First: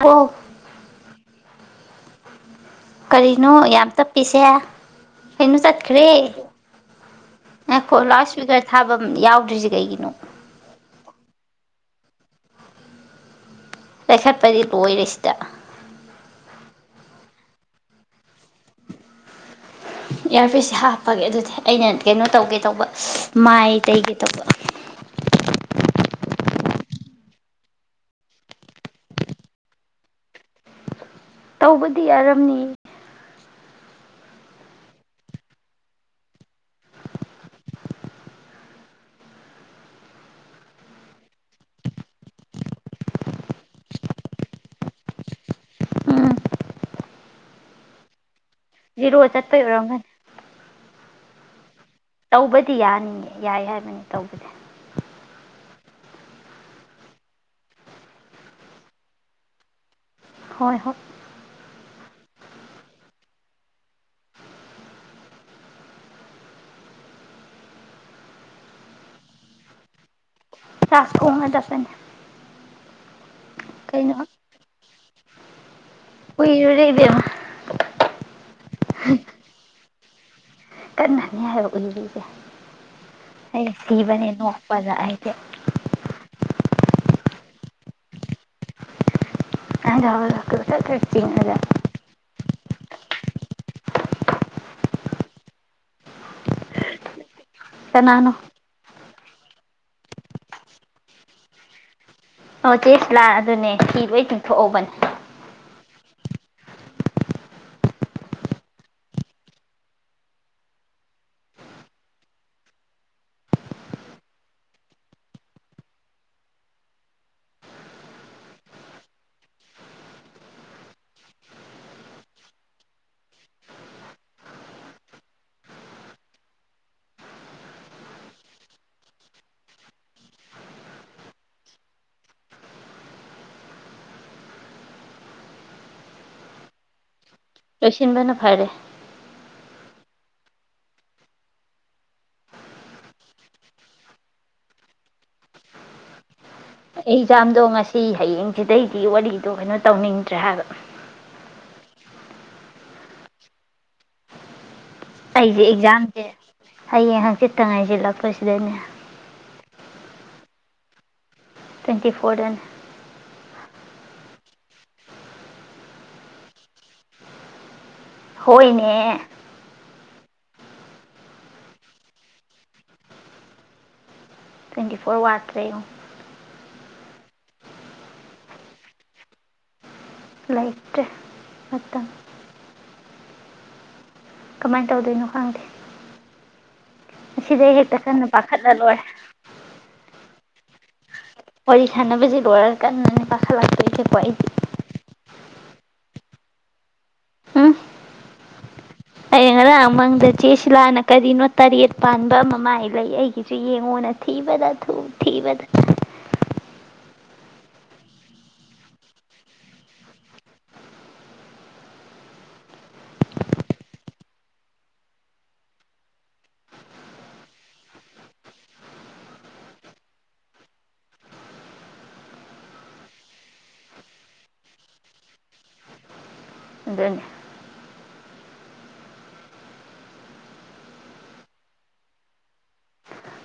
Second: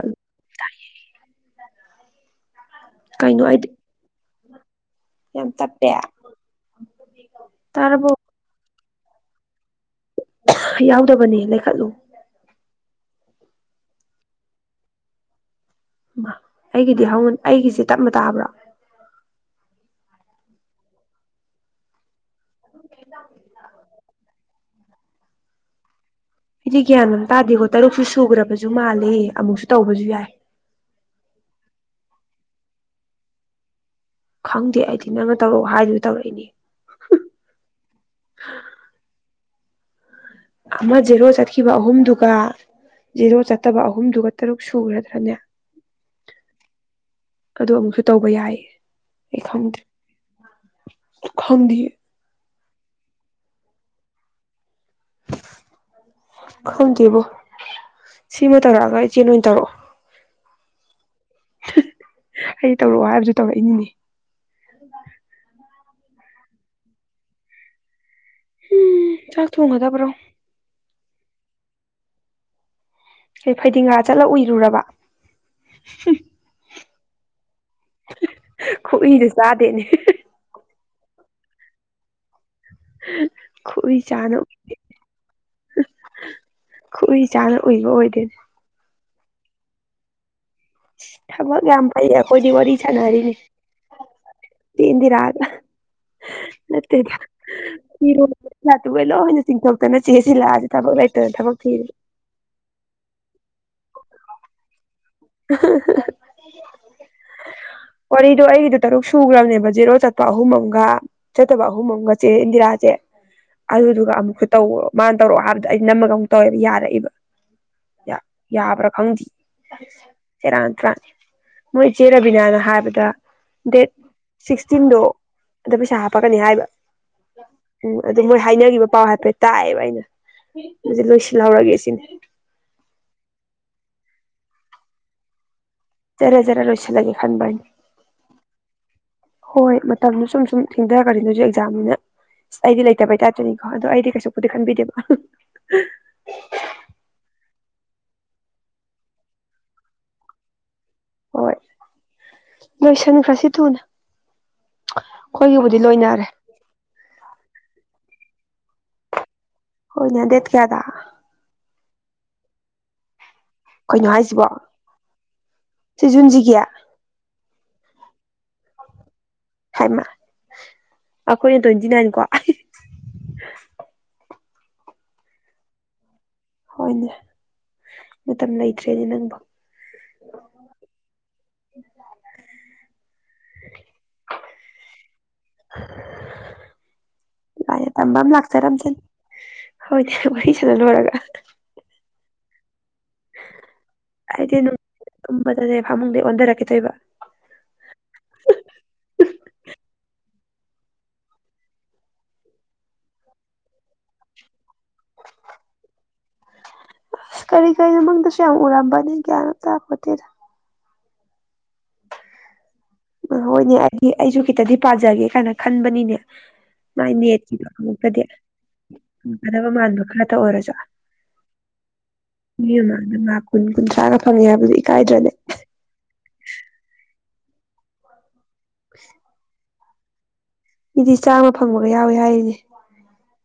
hello ꯀꯩꯅꯣ ꯀꯔꯤꯅꯣ ꯑꯩꯗꯤ ꯌꯥꯝ ꯇꯞꯄꯤꯁꯦ ꯌꯥꯝ ꯀꯩꯅꯣ ꯇꯞꯄꯦ ꯆꯠꯈ꯭ꯔꯦ ꯅꯣ ꯇꯥꯔꯕꯣ ꯂꯥꯎ ꯁꯋꯤꯒ ꯊꯥꯐꯝ ꯌꯥꯎꯗ꯭ꯔꯤꯁꯦ ꯀꯩꯒꯤꯅꯣ ꯌꯥꯎꯗꯕꯅꯤ ꯂꯩꯈꯠꯂꯨ ꯄꯩꯈꯠꯄꯗꯤ ꯂꯣꯏꯔꯦ ꯁꯤꯗ ꯑꯩꯒꯤꯗꯤ ꯍꯧ ꯑꯩꯒꯤꯁꯤ ꯇꯞꯅ ꯇꯥꯕ꯭ꯔꯣ ꯏꯌꯥꯔꯄꯤꯤꯁꯁꯦ ꯍꯥꯞꯄꯒꯦ ꯑꯗꯨꯗꯤ ꯑꯩꯅ ꯀꯩꯅꯣ ꯇꯧꯒꯦ ꯇꯧꯕ ꯃꯥꯏꯇꯩꯒꯤ ꯇꯧꯕ ꯑꯩꯗꯤ ꯒ꯭ꯌꯥꯟ ꯑꯃ ꯇꯥꯗꯦꯀꯣ ꯇꯔꯨꯛꯁꯨ ꯁꯨꯈ꯭ꯔꯕꯁꯨ ꯃꯥꯂꯦ ꯑꯃꯨꯛꯁꯨ ꯇꯧꯕꯁꯨ ꯌꯥꯏ ꯀꯕꯨꯗꯤ ꯑꯔꯝꯅꯤ ꯈꯪꯗꯦ ꯑꯩꯗꯤ ꯅꯪꯅ ꯇꯧꯔꯛꯑꯣ ꯍꯥꯏꯗꯨꯁꯨ ꯇꯧꯔꯛꯏꯅꯤ ꯑꯃ ꯖꯦꯔꯣ ꯆꯠꯈꯤꯕ ꯑꯍꯨꯝꯗꯨꯒ ꯖꯦꯔꯣ ꯆꯠꯇꯕ ꯑꯍꯨꯝꯗꯨꯒ ꯇꯔꯨꯛ ꯁꯨꯈ꯭ꯔꯗ꯭ꯔꯅꯦ ꯎꯝ ꯑꯗꯨ ꯑꯃꯨꯛꯁꯨ ꯇꯧꯕ ꯌꯥꯏ ꯖꯤꯔꯨꯕ ꯆꯠꯄ ꯑꯣꯏꯔꯝꯒꯅꯤ ꯎ ꯈꯪꯗꯤꯌꯦ ꯇꯧꯕꯗꯤ ꯌꯥꯅꯤꯉ ꯌꯥꯏ ꯍꯥꯏꯕꯅꯤ ꯇꯧꯕꯗꯤ ꯈꯪꯗꯦꯕꯣ ꯁꯤꯃ ꯇꯥꯔꯛꯑꯒ ꯏꯆꯦꯣꯏ ꯑꯣꯏꯅ ꯇꯧꯔꯛꯑꯣ ꯍꯣꯏ ꯍꯣꯏ ꯑꯩ ꯇꯧꯔꯛꯑꯣ ꯍꯥꯏꯕꯁꯨ ꯇꯧꯔꯛꯏꯅꯤꯅꯦ ꯎꯝ ꯆꯥꯛ ꯊꯣꯡꯒꯗꯕ꯭ꯔꯣ ꯇꯁ ꯀ ꯆꯁꯅꯤ ꯀ ꯐꯩꯗꯤꯡꯒꯥꯥ ꯆꯠꯂ ꯎꯏꯔꯨꯔꯕ ꯀ ꯈꯨꯏꯁꯨ ꯆꯥꯗꯦꯅꯦ ꯀꯅꯥꯅꯤ ꯍꯥꯏꯔ ꯎꯕꯤꯁꯦ [inaudible] ꯑꯩ ꯈꯨꯎꯏ ꯁꯤꯕꯅꯦ ꯆꯥꯅ ꯅꯣꯄꯗ ꯍꯥꯏꯁꯦ ꯈꯨꯏ ꯆꯥꯅ ꯎꯏꯕ ꯑꯣꯏꯗꯣꯏꯅꯦ ꯑ ꯌꯥꯋꯥ ꯂꯥꯛꯗ [inaudible] [unintelligible] ꯊꯕꯛ ꯌꯥꯝ ꯐꯩꯗ ꯑꯈꯣꯏꯗꯤ ꯋꯥꯔꯤ ꯁꯟꯔꯤꯅꯦ ꯌꯦꯗꯤꯔꯗꯦꯗ ꯍꯔꯣ ꯀꯅꯥꯅꯣ ꯊ ꯇꯕ ꯂ ꯍꯅꯤ [unintelligible] ꯆꯤꯡꯊꯣꯛꯇꯅ ꯆꯦꯁꯤꯜꯂꯛꯑꯁꯦ ꯊꯕꯛ ꯂꯩꯇꯅ ꯊꯕꯛ ꯊꯤꯔꯤ ꯑꯣ ꯆꯦꯁꯂꯥꯛ ꯑꯗꯨꯅꯦ ꯐꯤ ꯂꯣꯏ ꯇꯤꯡꯊꯣꯛꯍꯧꯕꯅꯦ ꯋꯥꯔꯤꯗꯣ ꯑꯩꯒꯤꯗ ꯇꯔꯨꯛ ꯁꯨꯈ꯭ꯔꯕꯅꯦꯕ ꯖꯦꯔꯣ ꯆꯠꯄ ꯑꯍꯨꯝ ꯑꯃꯝꯒ ꯆꯠꯇꯕ ꯑꯍꯨꯝ ꯑꯃꯒ ꯆꯦ ꯏꯟꯗꯤꯔꯥꯁꯦ ꯑꯗꯨꯗꯨꯒ ꯑꯃꯨꯛꯁꯨ ꯇꯧ ꯃꯥꯅ ꯇꯧꯔꯛꯑꯣ ꯍꯥꯏꯕꯗ ꯑꯩ ꯅꯝꯃꯒ ꯑꯃꯨꯛ ꯇꯧꯋꯦꯕ ꯌꯥꯔꯛꯏꯕ ꯌꯥꯕ꯭ꯔꯥ ꯈꯪꯗꯦ ꯆꯦꯔꯥ ꯇꯔꯥꯅꯤ ꯃꯣꯏ ꯏꯆꯦ ꯔꯕꯤꯅꯥꯅ ꯍꯥꯏꯕꯗ ꯗꯦꯠ ꯁꯤꯛꯁꯇꯤꯟꯗꯣ ꯑꯗ ꯄꯩꯁꯥ ꯍꯥꯞꯄꯛꯀꯅꯤ ꯍꯥꯏꯕ ꯎꯝ ꯑꯗꯨ ꯃꯣꯏ ꯍꯥꯏꯅꯈꯤꯕ ꯄꯥꯎ ꯍꯥꯏꯐꯦꯠ ꯇꯥꯛꯑꯦꯕ ꯑꯩꯅ ꯑꯗꯨ ꯂꯣꯏꯁꯤꯜꯍꯧꯔꯒꯦ ꯁꯤꯅꯤ ꯖꯔꯦꯖꯔꯦ ꯂꯣꯏꯁꯤ ꯂꯒꯦ ꯂꯣꯏꯁꯤꯟꯕꯅ ꯐꯥꯔꯦ ꯍꯣꯏ ꯃꯇꯝꯗꯣ ꯁꯨꯝ ꯁꯨꯝ ꯊꯦꯡꯊꯔꯛꯈꯅꯤ ꯅꯁꯨ ꯑꯦꯛꯖꯥꯝꯅꯤꯅ ꯑꯩꯗꯤ ꯂꯩꯇꯕꯩꯇꯥꯔꯁꯨꯅꯤꯀꯣ ꯑꯗꯣ ꯑꯩꯗꯤ ꯀꯩꯁꯨꯕꯨꯗꯤ ꯈꯟꯕꯤꯗꯦꯕ ꯑꯦꯛꯖꯥꯝꯗꯣ ꯉꯁꯤ ꯍꯌꯦꯡꯁꯤꯗꯩꯗꯤ ꯋꯥꯔꯤꯗꯣ ꯀꯩꯅꯣ ꯇꯧꯅꯤꯡꯗ꯭ꯔꯦ ꯍꯥꯏꯕ ꯍꯣꯏ ꯅꯣꯏꯁꯟꯈ꯭ꯔꯁꯤ ꯊꯨꯅ ꯑꯩꯁꯦ ꯑꯩꯈꯣꯏꯒꯤꯕꯨꯗꯤ ꯑꯦꯛꯖꯥꯝꯁꯦ ꯂꯣꯏꯅꯔꯦ ꯍꯌꯦꯡ ꯍꯥꯡꯆꯤꯠ ꯇꯡ ꯉꯥꯏꯁꯤꯜꯂꯛꯄꯁꯤꯗꯅꯦ ꯍꯣꯏꯅꯦ ꯗꯦꯠ ꯀꯌꯥꯗ ꯇ꯭ꯋꯦꯟꯇꯤ ꯐꯣꯔꯦꯟ ꯗꯩꯅꯦ ꯀꯩꯅꯣ ꯍꯥꯏꯁꯤꯕꯣ ꯁꯤꯖꯨꯟꯁꯤꯒꯤ ꯍꯣꯏꯅꯦ ꯑꯩꯈꯣꯏꯅ ꯇ꯭ꯋꯦꯟꯇꯤ ꯅꯥꯏꯟ ꯀꯣ ꯇ꯭ꯋꯦꯟꯇꯤ ꯐꯣꯔ ꯋꯥꯔꯠꯇ꯭ꯔꯦꯌꯨ ꯍꯣꯏꯅꯦ ꯃꯇꯝ ꯂꯩꯇ꯭ꯔꯦꯅꯦ ꯅꯪꯕꯨ ꯂꯩꯥꯏꯇꯔꯦ ꯃꯥꯇꯝ [unintelligible] ꯀꯃꯥꯏꯅ ꯇꯧꯗꯣꯏꯅꯣ ꯍꯪꯗꯦ ꯁꯤꯁꯩ ꯂꯥꯏꯅ ꯍꯦꯛꯇ ꯀꯟꯅ ꯄꯥꯈꯠꯂ ꯂꯣꯏ ꯍꯣꯏꯗꯤ ꯋꯥꯔꯤ ꯁꯥꯅ ꯂꯣꯏꯔꯒ ꯂꯣꯏꯔꯦ ꯀꯟꯅꯅ‌ꯦ ꯆꯥꯁꯤꯜꯂꯛꯇ‌ꯣꯏꯁꯤꯀ‌ꯣ ꯑꯩꯗꯤ ꯃꯗꯨꯅꯦ ꯐꯥꯃꯨꯡꯗꯩ ꯑꯣꯟꯊꯔꯛꯀꯦ ꯇꯧꯔꯤꯕ ꯎꯝ [unintelligible] ꯏ ꯆꯦꯁꯤꯂꯥꯅ ꯀꯔꯤꯅꯣ ꯇꯔꯦꯠ ꯄꯥꯟꯕ ꯑꯃ ꯃꯥꯏ ꯂꯩ ꯑꯩꯒꯤꯁꯨ ꯌꯦꯡꯉꯣꯅ ꯊꯤꯕꯗ ꯊꯤꯕꯗ ꯑꯁ ꯀꯔꯤ ꯀꯔꯤꯅꯣ ꯃꯪꯗꯁꯨ ꯌꯥꯝ ꯎꯔꯝꯕꯅꯤ ꯒ꯭ꯌꯥꯟ ꯑꯃꯇ ꯇꯥꯄꯣꯟꯗꯤꯗ ꯍꯣꯏꯅꯦ ꯑꯩꯗꯤ ꯑꯩꯁꯨ ꯈꯤꯇꯗꯤ ꯄꯥꯖꯒꯦ ꯀꯥꯏꯅ ꯈꯟꯕꯅꯤꯅꯦ ꯃꯥꯏ ꯅꯦꯠꯀꯤꯗꯣ ꯈꯉꯛꯛꯇꯗꯤ ꯐꯪꯒꯗꯕ ꯃꯥꯟꯕ ꯈꯔꯇ ꯑꯣꯏꯔꯁꯨ ꯃꯤ ꯃꯃꯥꯡꯗ ꯂ ꯀꯨꯟ ꯀꯨꯟꯊ꯭ꯔꯥꯒ ꯐꯪꯉꯦ ꯍꯥꯏꯕꯁꯨ ꯏꯀꯥꯏꯗ꯭ꯔꯅꯦ ꯑꯗꯨꯅꯤ [unintelligible] ꯃꯤꯗꯤ ꯆꯥꯝꯃ ꯐꯪꯕꯒ ꯌꯥꯎꯋꯤ ꯍꯥꯏꯔꯤꯅꯦ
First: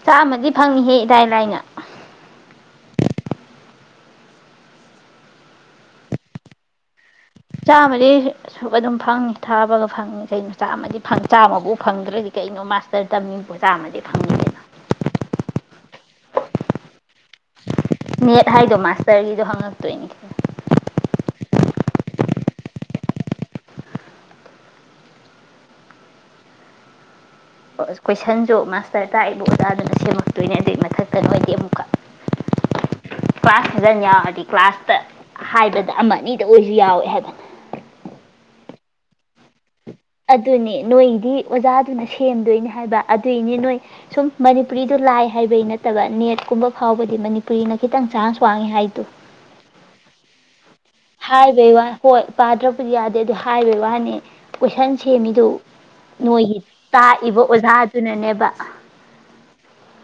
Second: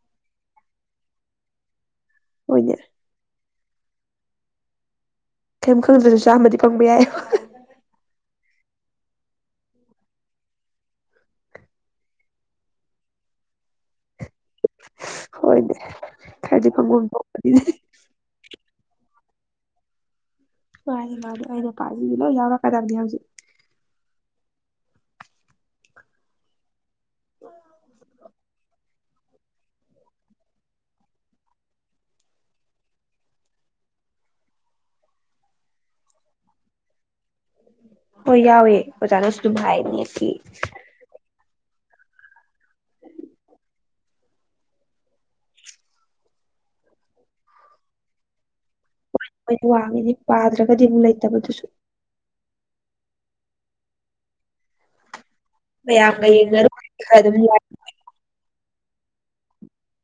ꯆꯥꯃꯗꯤ ꯐꯪꯏꯍꯦ ꯏꯗꯥꯥꯏ ꯂꯥꯏꯅ ꯍ‌ꯣꯏꯅ‌ꯦ ꯁꯩꯝ ꯈꯪꯗ꯭ꯔꯁꯨ ꯆꯥꯝꯃꯗꯤ ꯐꯪꯕ ꯌꯥꯏ ꯆꯥꯕꯔꯤ ꯑꯁꯨꯛ ꯑꯗꯨꯝ ꯐꯪꯉꯤ ꯊꯥꯕꯒ ꯐꯪꯉꯤ ꯀꯩꯅꯣ ꯆꯥꯝꯃ ꯆꯥꯝꯃꯐꯥꯎ ꯐꯪꯗ꯭ꯔꯗꯤ ꯀꯩꯅꯣ ꯃꯥꯁꯇꯔ ꯇꯝꯃꯤ ꯆꯥꯝꯃꯗꯤ ꯐꯪꯗ꯭ꯔꯦꯅ ꯍꯣꯏꯅꯦ ꯈꯔꯗꯤ ꯐꯪꯐꯝ ꯊꯣꯛꯄꯅꯤꯗꯤ ꯅꯦꯠ ꯍꯥꯏꯗꯣ ꯃꯥꯁꯇꯔꯒꯤꯗꯣ ꯍꯪꯉꯛꯇꯣꯏꯅꯦ ꯃꯥꯅꯤ ꯃꯥ ꯑꯩꯅ ꯄꯁꯤ ꯂꯣ ꯌꯥꯎꯕ ꯀꯗꯅꯤ ꯍꯧꯖꯤ ꯔ ꯇꯥꯛꯏꯕ ꯑꯣꯖꯥꯗꯨꯅ ꯁꯦꯝꯃꯛꯇꯣꯏꯅꯦ ꯑꯗꯨꯏ ꯃꯊꯛꯇ ꯅ ꯑꯣꯏꯗꯤ ꯑꯃꯨꯛꯀ ꯀ꯭ꯂꯥꯁ ꯁꯕꯦꯟ ꯌꯥꯎꯔꯗꯤ ꯀ꯭ꯂꯥꯁꯇ ꯍꯥꯏꯕꯗ ꯑꯃ ꯑꯅꯤꯗ ꯑꯣꯏꯁꯨ ꯌꯥꯎꯋꯦ ꯍꯥꯏꯗꯅ ꯍꯣꯏ ꯌꯥꯎꯋꯦ ꯑꯣꯖꯥꯅꯁꯨ ꯑꯗꯨꯝ ꯍꯥꯏ ꯅꯦꯠꯀꯤ ꯑꯗꯨꯅꯦ ꯅꯣꯏꯗꯤ ꯑꯣꯖꯥ ꯑꯗꯨꯅ ꯁꯦꯝꯗꯣꯏꯅꯤ ꯍꯥꯏꯕ ꯑꯗꯨꯏꯅꯤ ꯅꯣꯏ ꯁꯨꯝ ꯃꯅꯤꯄꯨꯔꯤꯗ ꯂꯥꯏ ꯍꯥꯏꯕꯩ ꯅꯠꯇꯕ ꯅꯦꯠꯀꯨꯝꯕ ꯐꯥꯎꯕꯗꯤ ꯃꯅꯤꯄꯨꯔꯤꯅ ꯈꯤꯇꯪ ꯆꯥꯟꯁ ꯋꯥꯉꯦ ꯍꯥꯏꯗꯨ ꯄꯥꯗ꯭ꯔꯛ ꯍꯥꯏꯔꯕꯩ ꯋꯥ ꯍꯣꯏ ꯄꯥꯗ꯭ꯔ ꯌꯥꯗꯦ ꯑꯗꯨ ꯍꯥꯏꯕꯒꯤ ꯋꯥꯅꯤ ꯀꯣꯏꯁꯟ ꯁꯦꯝꯃꯤ ꯑꯗꯨ ꯃꯌꯥꯝꯒ ꯅꯣꯏꯒꯤ ꯌꯦꯡꯅꯔꯨꯔꯗꯤ ꯈꯔ ꯑꯗꯨꯝ ꯇꯥꯛꯏꯕ ꯌꯥꯏ ꯑꯣꯖꯥꯗꯨꯅꯅꯦꯕ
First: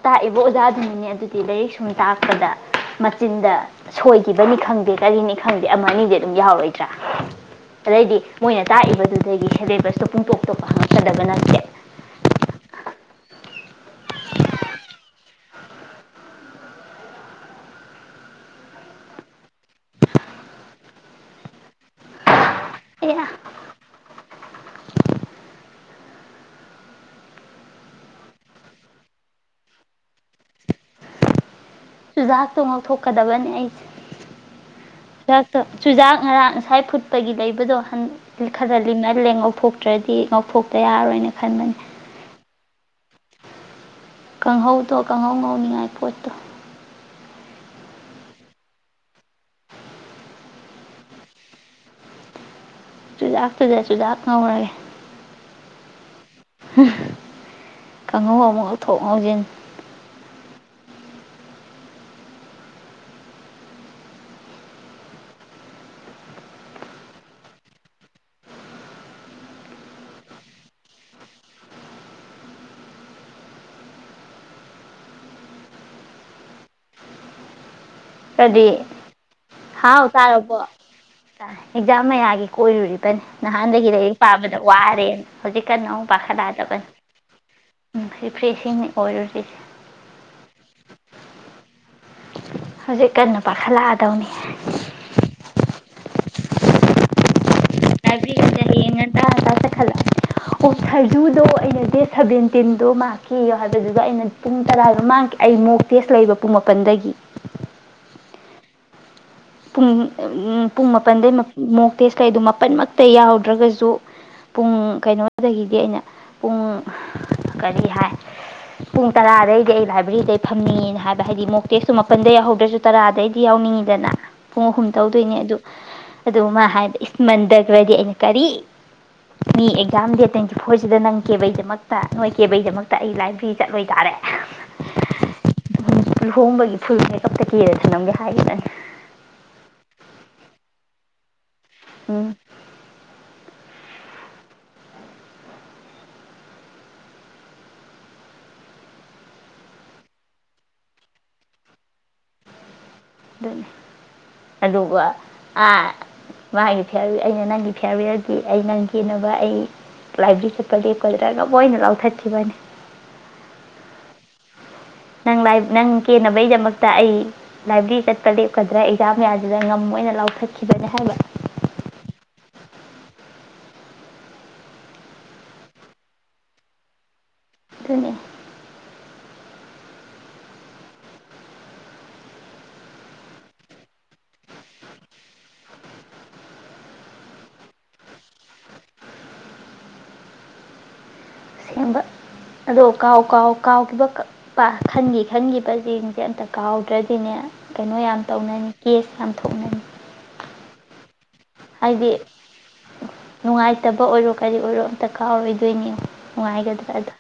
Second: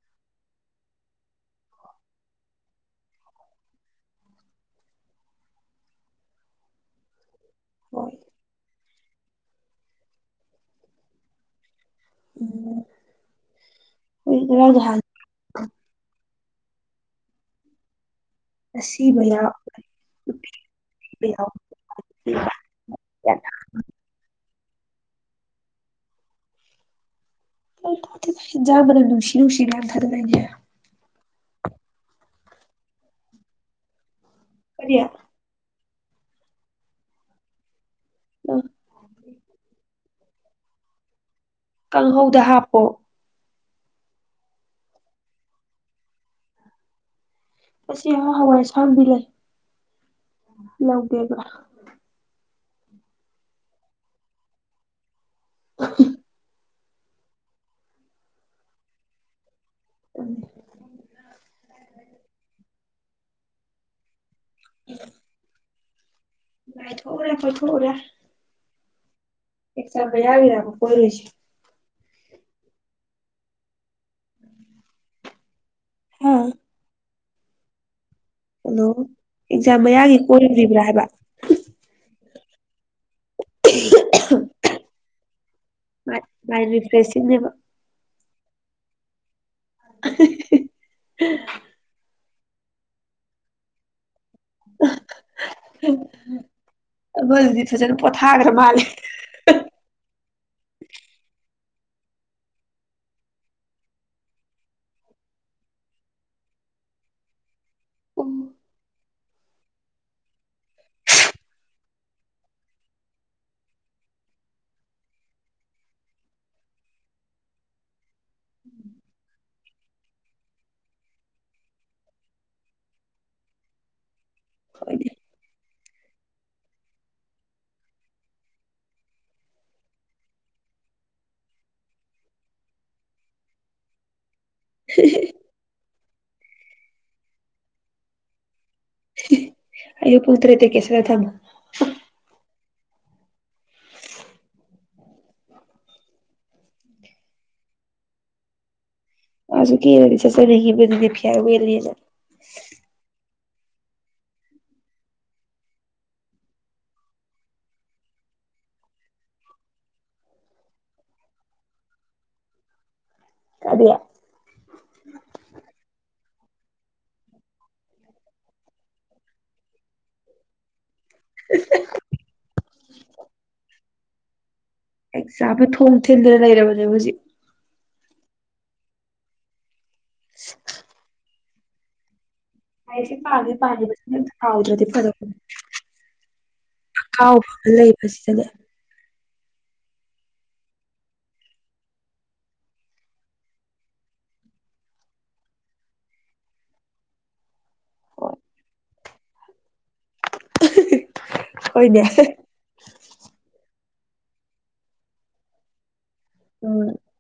ꯇꯥꯛꯏꯕ ꯑꯣꯖꯥꯗꯨꯅꯤꯅꯦ ꯑꯗꯨꯗꯤ ꯂꯥꯏꯔꯤꯛ ꯁꯨꯝ ꯇꯥꯛꯄꯗ ꯃꯆꯤꯟꯗ ꯁꯣꯏꯈꯤꯕꯅꯤ ꯈꯪꯗꯦ ꯀꯔꯤꯅꯤ ꯈꯪꯗꯦ ꯑꯃ ꯑꯅꯤꯗꯤ ꯑꯗꯨꯝ ꯌꯥꯎꯔꯣꯏꯗ꯭ꯔꯥ ꯍꯣꯏ ꯔꯦꯗꯤ ꯃꯣꯏꯅ ꯇꯥꯛꯏꯕꯗꯨꯗꯒꯤ ꯍꯦꯂꯦꯕꯁꯇꯣ ꯄꯨꯡꯇꯣꯛꯇꯣꯄ ꯍꯪꯉꯛꯀꯗꯕ ꯅꯠꯇꯦ ꯎꯝ ꯑꯣꯏ ꯎ ꯑꯁꯤꯕ [unintelligible] ꯑꯦ ꯇꯖ ꯃꯅꯦ ꯂꯅꯨꯡ ꯁꯤꯔ ꯎꯁꯤꯔ ꯌꯥꯝ ꯊꯗ ꯂꯩ ꯆꯨꯖꯥꯛꯇꯣ ꯉꯧꯊꯣꯛꯀꯗꯕꯅꯦ ꯑꯩꯁꯦ ꯀꯔꯤ ꯆꯁ ꯆꯨꯖꯥꯛ ꯉꯔꯥꯡ ꯉꯁꯥꯏ ꯐꯨꯠꯄꯒꯤ ꯂꯩꯕꯗꯣ ꯈꯗꯂꯤꯅ ꯂꯦꯡꯉꯧ ꯊꯣꯛꯣꯛꯇ꯭ꯔꯗꯤ ꯉꯧꯊꯣꯛꯇ ꯌꯥꯔꯣꯏꯅꯦ ꯀꯥꯡꯍꯧꯗ ꯍꯥꯞꯄꯣ ꯀꯥꯡꯍꯧꯗꯣ ꯀꯥꯡꯍꯧ ꯉꯧꯅꯤꯉꯥꯏ ꯄꯣꯠꯇꯣ ꯑꯁꯤ ꯌꯥꯝ ꯍꯋꯥꯏꯁꯥꯡꯕꯤ ꯂꯩ ꯂꯧꯒꯦꯕ ꯆꯨꯖꯥꯥꯛ ꯐꯖꯩ ꯆꯨꯖꯥꯛ ꯉꯧꯔꯒꯦ [unintelligible] ꯀꯥꯡꯍꯧ ꯑꯃꯨꯛ ꯂꯧꯊꯣꯛ ꯉꯥꯎꯖꯤꯟ ꯎ ꯎ ꯉꯥꯏꯊꯣꯛꯎꯔꯦ ꯈꯣꯏ ꯊꯣꯛꯣꯛꯎꯔꯦ ꯑꯦ ꯁꯥꯔ ꯄꯔꯒꯣ ꯀꯔꯔꯤꯁ ꯍꯥꯥ ꯑꯗꯨꯗꯤ ꯑꯦꯛꯖꯥꯝ ꯍꯥꯎ ꯃꯌꯥꯒꯤ ꯇꯥꯔꯕꯣ ꯀꯣꯏꯔꯨꯔꯤꯕ꯭ꯔꯥ ꯍꯥꯏꯕ ꯑꯦꯛꯖꯥꯝ ꯃꯌꯥꯒꯤ ꯑꯣꯏ ꯅꯍꯥꯟꯗꯒꯤ ꯂꯥꯏꯔꯤꯛ ꯄꯥꯕꯗ ꯋꯥꯔꯦꯅ ꯍꯧꯖꯤꯛ ꯀꯟꯅ ꯑꯃꯨꯛ ꯃꯥꯏꯟ ꯄꯥꯈꯠꯂꯛꯗꯕꯅꯤ ꯔꯤꯐ꯭ꯔꯦꯁꯤꯡꯅꯦꯕ ꯎꯝ ꯐ꯭ꯔꯦꯁꯤꯡ ꯑꯣꯏꯔꯨꯔꯤꯁꯦ [unintelligible] ꯍꯧꯖꯤꯛ ꯀꯟꯅ ꯄꯥꯈꯠꯂꯛꯑꯗꯧꯅꯤ ꯍ ꯐꯖꯅ ꯄꯣꯊꯥꯈ꯭ꯔ ꯂꯥꯏꯕ꯭ꯔꯦꯔꯤꯗ ꯃꯥꯜꯂꯦ ꯍꯌꯦꯡ ꯉꯟꯇꯥ ꯉꯟꯇꯥ ꯆꯠꯈꯠꯂꯛꯑꯅꯤ ꯑꯣ ꯁꯖꯨꯗꯣ ꯑꯩꯅ ꯗꯦꯠ ꯁꯚꯦꯟꯇꯤꯟꯗꯣ ꯃꯥꯛꯈꯤꯣ ꯍꯥꯏꯕꯗꯨꯗꯣ ꯑꯩꯅ ꯄꯨꯡ ꯇꯔꯥꯗꯣ ꯃꯥꯡꯈꯤ ꯑꯩ ꯃꯣꯛ ꯇꯦꯁ ꯂꯩꯕ ꯄꯨꯡ ꯃꯥꯄꯜꯗꯒꯤ ꯄꯨꯡ ꯄꯨꯡ ꯃꯥꯄꯜꯗꯩ ꯃꯣꯛ ꯇꯦꯛꯁ ꯀꯩꯗꯣ ꯃꯥꯄꯜꯃꯛꯇ ꯌꯥꯎꯍꯧꯗ꯭ꯔꯒꯁꯨ ꯄꯨꯡ ꯀꯩꯅꯣꯗꯒꯤꯗꯤ ꯑꯩꯅ ꯄꯨꯡ ꯀꯔꯤ ꯍꯥꯏ ꯄꯨꯡ ꯇꯔꯥꯗꯩꯗꯤ ꯑꯩ ꯂꯥꯏꯕ꯭ꯔꯦꯔꯤꯗꯩ ꯐꯝꯅꯤꯡꯉꯦꯅ ꯍꯥꯏꯕ ꯍꯥꯏꯗꯤ ꯃꯣꯛ ꯇꯦꯛꯁꯇꯣ ꯃꯥꯄꯜꯗꯩ ꯌꯥꯎꯍꯧꯗ꯭ꯔꯁꯨ ꯇꯔꯥꯗꯩꯗꯤ ꯌꯥꯎꯅꯤꯡꯉꯤꯗꯅ ꯄꯨꯡ ꯑꯍꯨꯝ ꯍꯣꯏꯅꯦ ꯇꯧꯗꯣꯏꯅꯦ ꯑꯗꯨ ꯑꯗꯨ ꯃꯥ ꯍꯥꯏꯗꯤ ꯏꯁꯃꯟꯗ ꯈꯔꯗꯤ ꯑꯩꯅ ꯀꯔꯤ ꯃꯤ ꯑꯦꯛꯖꯥꯝ ꯗꯦꯠ ꯇ꯭ꯋꯦꯟꯇꯤ ꯐꯣꯔꯁꯤꯗ ꯅꯪ ꯀꯦꯕꯩꯗꯃꯛꯇ ꯅꯣꯏ ꯀꯦꯕꯩꯗꯃꯛꯇ ꯑꯩ ꯂꯥꯏꯕ꯭ꯔꯦꯔꯤ ꯆꯠꯂꯣꯏ ꯇꯥꯔꯦ ꯂꯨꯍꯣꯡꯕꯒꯤ ꯐꯨꯜ ꯃꯦꯀꯞꯇ ꯀꯦꯗ ꯊꯜꯂꯝꯒꯦ ꯍꯥꯏꯒꯗꯅꯤ ꯑꯌꯣ ꯄꯨꯠꯇ꯭ꯔꯦꯇꯦ ꯀꯦꯁꯔ ꯊꯃ ꯎꯝ ꯑꯁꯨ ꯀꯁ ꯆ ꯐꯤꯌꯥꯔ ꯌꯦ ꯑꯗꯨꯅꯤ ꯑꯗꯨꯒ ꯃꯥꯒꯤ ꯐ ꯑꯩꯅ ꯅꯪꯒꯤ ꯐꯤꯌꯥꯔꯋꯦꯌꯔꯗꯤ ꯑꯩ ꯅꯪ ꯀꯦꯟꯅꯅꯕ ꯑꯩ ꯂꯥꯏꯕ꯭ꯔꯦꯔꯤ ꯆꯠꯄ ꯂꯦꯞꯀꯗ꯭ꯔꯒ ꯂꯣꯏꯅ ꯂꯥꯎꯊꯠꯈꯤꯕꯅꯤ ꯑ ꯅꯪ ꯂꯥꯏ ꯅꯪ ꯍꯦꯟꯅꯕꯩꯗꯃꯛꯇ ꯑꯩ ꯂꯥꯏꯕ꯭ꯔꯦꯔꯤ ꯆꯠꯄ ꯂꯦꯞꯀꯗ꯭ꯔꯥ ꯑꯦꯛꯖꯥꯝ ꯃꯌꯥꯝꯁꯤꯗ ꯉꯝꯣꯏ ꯑꯣꯏꯅ ꯂꯥꯎꯊꯠꯈꯤꯕꯅꯦ ꯍꯥꯏꯕ [unintelligible] ꯑꯦ ꯆꯥꯕ ꯊꯣꯡ ꯊꯤꯟꯗꯅ ꯂꯩꯔꯕꯅꯦꯕ ꯍꯧꯖꯤꯛ ꯑꯗꯨꯅꯤ [unintelligible] ꯑꯩꯁꯦ ꯄꯥꯒ ꯄꯥꯈꯤꯕꯁꯤꯅ ꯍꯥꯎꯗ꯭ꯔꯗꯤ ꯐꯔꯛꯄ ꯑꯀꯥꯎꯕ ꯑꯃ ꯂꯩꯕꯁꯤꯗꯅꯦ ꯁꯦꯝꯕ ꯑꯗꯣ ꯀꯥꯎ ꯀꯥꯎ ꯀꯥꯎꯈꯤꯕ ꯀꯄ ꯈꯟꯈꯤ ꯈꯟꯈꯤꯕꯁꯤꯡꯁꯦ ꯑꯝꯇ ꯀꯥꯎꯗ꯭ꯔꯗꯤꯅꯦ ꯀꯩꯅꯣ ꯌꯥꯝ ꯇꯧꯅꯅꯤ ꯀꯦꯁ ꯌꯥꯝ ꯊꯣꯛꯅꯅꯤ [unintelligible] ꯍꯣꯏꯅꯦ ꯍꯥꯏꯗꯤ ꯅꯨꯡꯉꯥꯏ ꯐꯠꯇꯕ ꯑꯣꯏꯔꯣ ꯀꯔꯤ ꯑꯣꯏꯔꯣ ꯑꯝꯇ ꯀꯥꯔ ꯑꯣꯏꯗꯣꯏꯅꯤ ꯎ ꯎꯝ ꯍꯥꯏꯒꯗ꯭ꯔꯦ ꯑꯗꯨ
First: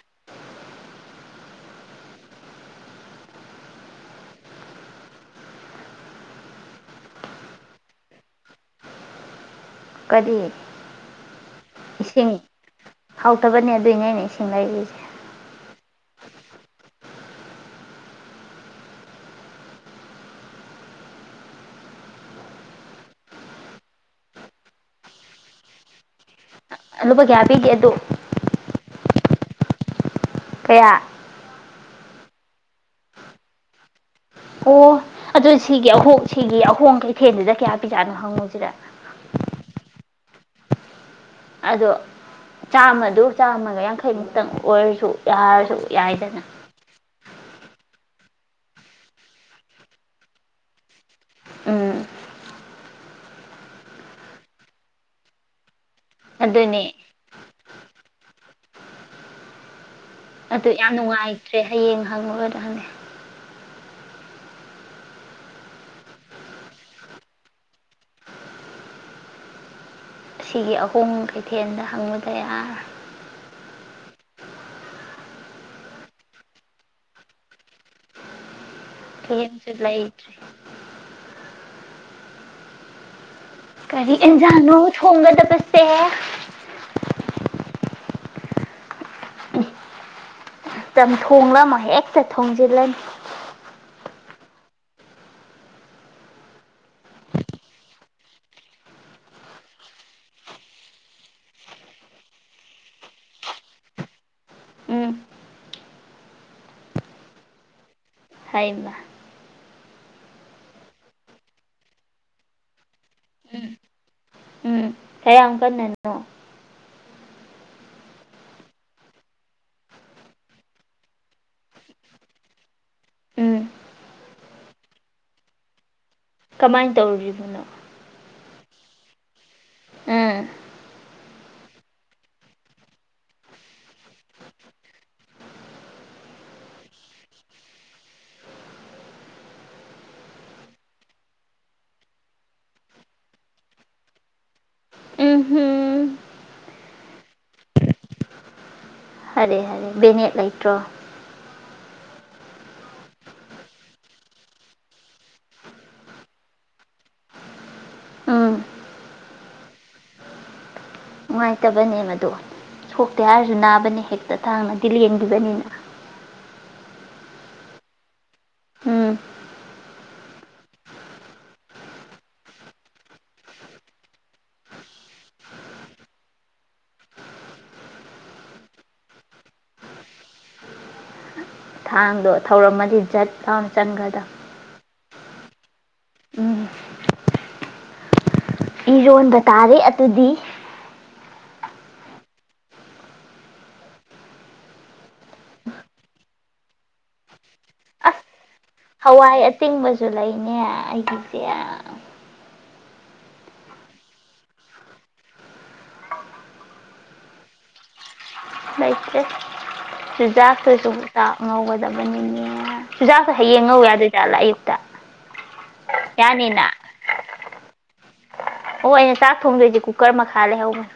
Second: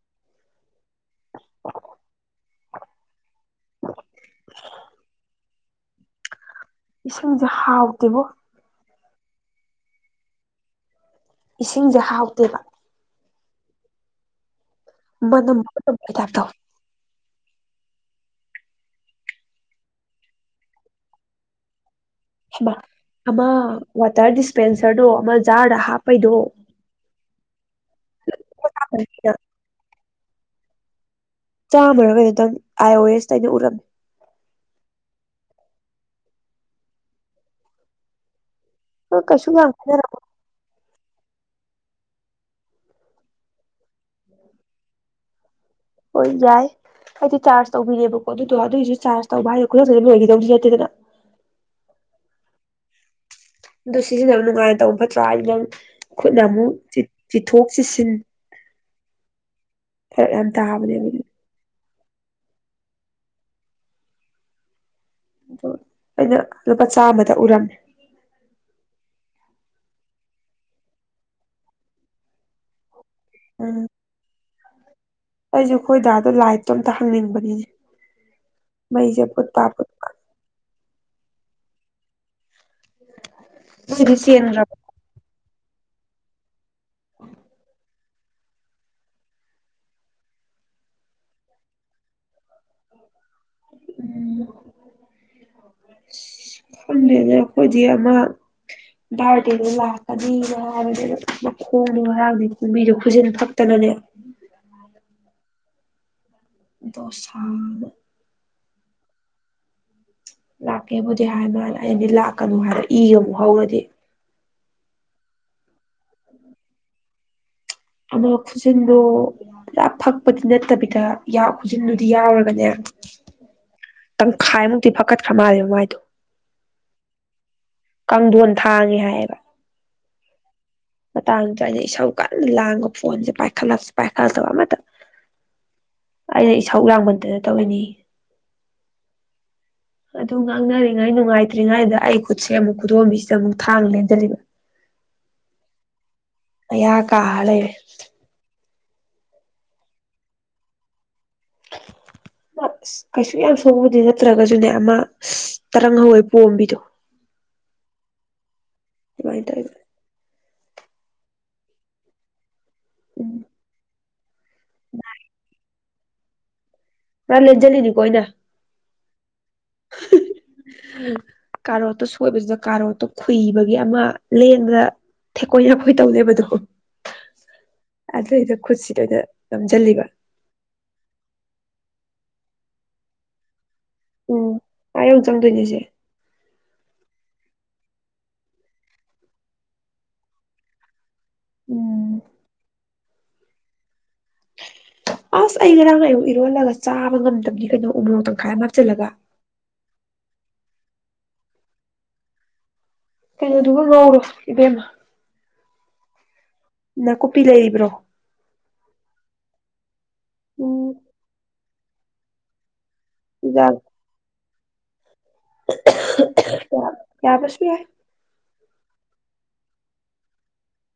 ꯏꯁꯤꯡꯁꯦ ꯍꯥꯎꯇꯦꯕꯣ ꯀꯔꯤ ꯏꯁꯤꯡꯁꯦ ꯏꯁꯤꯡ ꯍꯥꯎꯇꯦꯕ ꯍꯥꯎꯇꯕꯅꯦ ꯑꯗꯨꯏꯅꯦ ꯑꯅꯦ ꯏꯁꯤꯡ ꯂꯩꯔꯤꯁꯦ ꯃꯅ ꯃꯠꯇ ꯊꯥꯛꯗ ꯑꯃ ꯋꯥꯇꯔ ꯗꯤꯁꯄꯦꯟꯁꯔꯗꯣ ꯑꯃ ꯖꯥꯔꯗ ꯍꯥꯞꯄꯩꯗꯣ ꯂꯨꯕ ꯀꯌꯥ ꯄꯤꯒꯦ ꯑꯗꯨ ꯀꯌꯥ ꯆꯥꯝꯃꯔꯒ ꯑꯗꯨꯇꯪ ꯑꯥꯏ ꯑꯣ ꯑꯦꯁꯇꯩꯅ ꯎꯔꯝꯃꯤ ꯑꯣ ꯑꯗꯨꯗ ꯁꯤꯒꯤ ꯑꯍꯣꯡ ꯁꯤꯒꯤ ꯑꯍꯣꯡ ꯀꯩꯊꯦꯜꯁꯤꯗ ꯀꯌꯥ ꯄꯤꯖꯥꯠꯅꯣ ꯍꯪꯉꯨꯁꯤꯔ ꯑ ꯀꯁꯨ ꯌꯥꯗ ꯑꯗꯣ ꯆꯥꯝꯃꯗꯨ ꯆꯥꯝꯃꯒ ꯌꯥꯡꯈꯩꯃꯨꯛꯇꯪ ꯑꯣꯏꯔꯁꯨ ꯌꯥꯔꯁꯨ ꯍꯣꯏ ꯌꯥꯏꯗꯅ ꯌꯥꯏ ꯍꯥꯏꯗꯤ ꯆꯥꯔꯖ ꯇꯧꯕꯤꯔꯦꯕꯀꯣ ꯑꯣ ꯑꯗꯨꯗꯣ ꯑꯗꯨꯒꯤꯁꯨ ꯆꯥꯔꯖ ꯇꯧꯕ ꯍꯥꯏꯔ ꯈꯨꯠꯂ ꯑꯗꯨ ꯂꯣꯏꯈꯤꯗꯧꯗꯤ ꯅꯠꯇꯦꯗꯅ ꯎꯝ ꯑꯗꯨ ꯁꯤꯖꯤꯟꯅꯕ ꯅꯨꯡꯉꯥꯏꯅ ꯇꯧ ꯐꯠꯇ꯭ꯔꯥ ꯑꯩ ꯅꯪ ꯈꯨꯠꯅ ꯑꯃꯨꯛ ꯑꯗꯨꯅꯦ ꯆꯤꯊꯣꯛ ꯆꯤꯁꯤꯟ ꯑꯗꯨ ꯌꯥꯝ ꯇꯥꯕꯅꯦꯕ ꯅꯨꯡꯉꯥꯏꯇ꯭ꯔꯦ ꯍꯌꯦꯡ ꯍꯥꯡꯉꯦꯗ ꯍꯅꯤ ꯑ ꯑꯩꯅ ꯂꯨꯄꯥ ꯆꯥꯃꯗ ꯎꯔꯝꯃꯦ ꯑꯁꯤꯒꯤ ꯑꯍꯣꯡꯕ ꯀꯩꯊꯦꯜꯗ ꯍꯪꯕꯗ ꯌꯥꯔ ꯎꯝ ꯑꯩꯁꯦ ꯈꯈꯣꯏ ꯗꯥꯗꯣ ꯂꯥꯏꯇꯣ ꯑꯝꯇ ꯍꯪꯅꯤꯡꯕꯅꯤꯅꯦ ꯃꯩꯁꯦ ꯄꯨꯠꯇ ꯍꯌꯦꯡꯁꯨ ꯄꯨꯠꯄ ꯂꯩꯇ꯭ꯔꯦ ꯎ ꯀꯔꯤ ꯏꯟꯖꯅꯣ ꯊꯣꯡ ꯇ ꯐ ꯁ ꯎ ꯆꯝ ꯊꯣꯡꯂꯃ ꯍꯦꯛꯇ ꯊꯣꯡꯖꯤꯜꯂꯅꯤ ꯎꯝ ꯈꯪꯗꯦꯅꯦ ꯑꯩꯈꯣꯏꯗꯤ ꯑꯃ ꯚꯔꯗꯦꯗ ꯂꯥꯛꯀꯅꯤꯅ ꯍꯥꯏꯕꯅꯤ ꯃꯈꯣꯡꯅꯤ ꯉꯔꯥꯡꯅꯤ ꯀꯨꯝꯕꯤꯗꯣ ꯈꯨꯖꯤꯟ ꯐꯛꯇꯅꯅꯦ ꯎꯝ ꯗꯣꯁꯗ ꯍꯥꯏꯅ ꯂꯥꯛꯀꯦꯕꯨꯗꯤ ꯍꯥꯏꯅ ꯍꯥꯏꯅ ꯑꯗꯤ ꯂꯥꯛꯀꯅꯨ ꯍꯥꯏꯕ ꯏꯒ ꯑꯃꯨꯛ ꯍꯧꯔꯗꯤ ꯀꯌꯥꯝꯨ ꯀꯟꯅꯅꯣ ꯑ ꯈꯨꯖꯤꯟꯗꯣ ꯄꯨ ꯐꯛꯄꯗꯤ ꯅꯠꯇꯕꯤꯗ ꯈꯨꯖꯤꯟꯗꯨꯗꯤ ꯌꯥꯎꯔꯒꯅꯦ ꯎꯝ ꯇꯪꯈꯥꯏꯃꯨꯛꯇꯤ ꯐꯛꯀꯠꯈ꯭ꯔ ꯃꯥꯜꯂꯦꯕ ꯃꯥꯏꯗꯣ ꯀꯃꯥꯏꯅ ꯇꯧꯔꯨꯔꯤꯕꯣꯅꯣ ꯀꯥꯡꯊꯣꯟ ꯊꯥꯡꯉꯦ ꯍꯥꯏꯌꯦꯕ ꯎꯝ ꯃꯇꯥꯡꯗ ꯑꯩꯅ ꯏꯁꯧ ꯀꯟꯅ ꯂꯥꯡꯕ ꯐꯣꯟꯁꯦ ꯄꯥꯏꯈꯠꯂ ꯄꯥꯏꯈꯠꯂꯛꯇꯕ ꯑꯃꯇ ꯑꯩꯅ ꯏꯁꯧ ꯂꯥꯡꯃꯟꯗꯅ ꯇꯧꯔꯤꯅꯤ ꯑꯗꯨ ꯉꯥꯡꯅꯔꯤꯉꯩ ꯅꯨꯡꯉꯥꯏꯇ꯭ꯔꯤꯉꯩꯗ ꯑꯩ ꯈꯨꯠꯁꯦ ꯑꯃꯨꯛ ꯈꯨꯗꯣꯝꯕꯤꯁꯤꯗ ꯑꯃꯨꯛ ꯊꯥꯡ ꯂꯦꯟꯖꯜꯂꯤꯕ ꯎꯝ ꯍꯝ ꯌꯥ ꯀꯥꯂꯩꫪꯤ ꯑꯔꯦ ꯍꯥꯏꯔꯦ ꯕꯦꯅꯦꯠ ꯂꯩꯇ꯭ꯔꯣ ꯀꯩꯁꯨ ꯌꯥꯝ ꯁꯣꯛꯕꯗꯤ ꯅꯠꯇ꯭ꯔꯒꯁꯨꯅꯦ ꯑꯃ ꯇꯔꯪ ꯍꯧꯋꯦ ꯄꯣꯝꯕꯤꯗꯣ ꯎꯝ ꯏꯃꯥꯏ ꯇꯥꯏꯕ ꯅꯨꯡꯉꯥꯏꯇꯕꯅꯦ ꯃꯗꯣ ꯁꯣꯛꯇꯦ ꯎꯝ ꯍꯥꯏꯔꯁꯨ ꯅꯥꯕꯅꯦ ꯍꯦꯛꯇ ꯊꯥꯡꯅꯗꯤ ꯂꯦꯡꯈꯤꯕꯅꯤꯅ ꯃꯔ ꯂꯩꯖꯂꯤꯅꯤ ꯀꯣꯏꯅ ꯎꯝ ꯀꯥꯔꯣꯠꯇꯣ ꯁꯣꯏꯕꯁꯤꯗ ꯀꯥꯔꯣꯠꯇꯣ ꯈꯨꯨꯏꯕꯒꯤ ꯑꯃ ꯂꯦꯟꯕꯗ ꯊꯦꯛꯀꯣꯏ ꯍꯥꯀꯣꯏ ꯇꯧꯅꯦꯕꯗꯣ ꯑꯗꯨꯏꯗ ꯈꯨꯠꯁꯤꯗ ꯑꯣꯏꯅ ꯅꯝꯁꯤꯜꯂꯤꯕ ꯊꯥꯡꯗꯣ ꯊꯧꯔꯝꯃꯗꯤ ꯖꯠ ꯌꯥꯝ ꯆꯟꯒ꯭ꯔꯗ ꯎꯝ ꯑꯥ ꯌꯧ ꯆꯪꯗꯣꯏꯅꯦꯁꯦ ꯏꯔꯣꯟꯕ ꯇꯥꯔꯦ ꯑꯗꯨꯗꯤ ꯎꯝ ꯑꯁ ꯑꯩ ꯉꯔꯥꯡꯅꯌꯨꯛ ꯏꯔꯣꯜꯂꯒ ꯆꯥꯕ ꯉꯝꯗꯕꯗꯤ ꯀꯩꯅꯣ ꯎꯃꯪ ꯑꯁ ꯇꯪꯈꯥꯏ ꯍꯥꯞꯆꯤꯜꯂꯒ ꯍꯋꯥꯏ ꯑꯇꯤꯡ ꯃꯁ ꯁꯨ ꯂꯩꯅꯦ ꯑꯩꯒꯤꯁꯦ ꯀꯩꯅꯣꯗꯨꯕꯨ ꯉꯧꯔꯣ ꯏꯕꯦꯝꯃ ꯅꯥꯀꯨꯞꯄꯤ ꯂꯩꯔꯤꯕ꯭ꯔꯣ ꯑꯩꯆꯦ ꯁꯤꯖꯥꯁꯨ ꯎꯝ ꯆꯥꯛ ꯉꯧꯕ ꯗꯕꯅꯤ ꯆꯨꯖꯥꯛꯁꯨ ꯍꯌꯦꯡꯉꯧ ꯌꯥꯗꯦꯖꯥꯠꯂ ꯑꯌꯨ ꯀꯌꯥ ꯀꯌꯥ ꯄꯁꯨ ꯌꯥ ꯑꯣ ꯑꯩꯅ ꯆꯥꯛ ꯊꯣꯡꯗꯣꯏꯁꯦ ꯀꯨꯀꯔ ꯃꯈꯥ ꯂꯩꯍꯧꯕꯅꯦ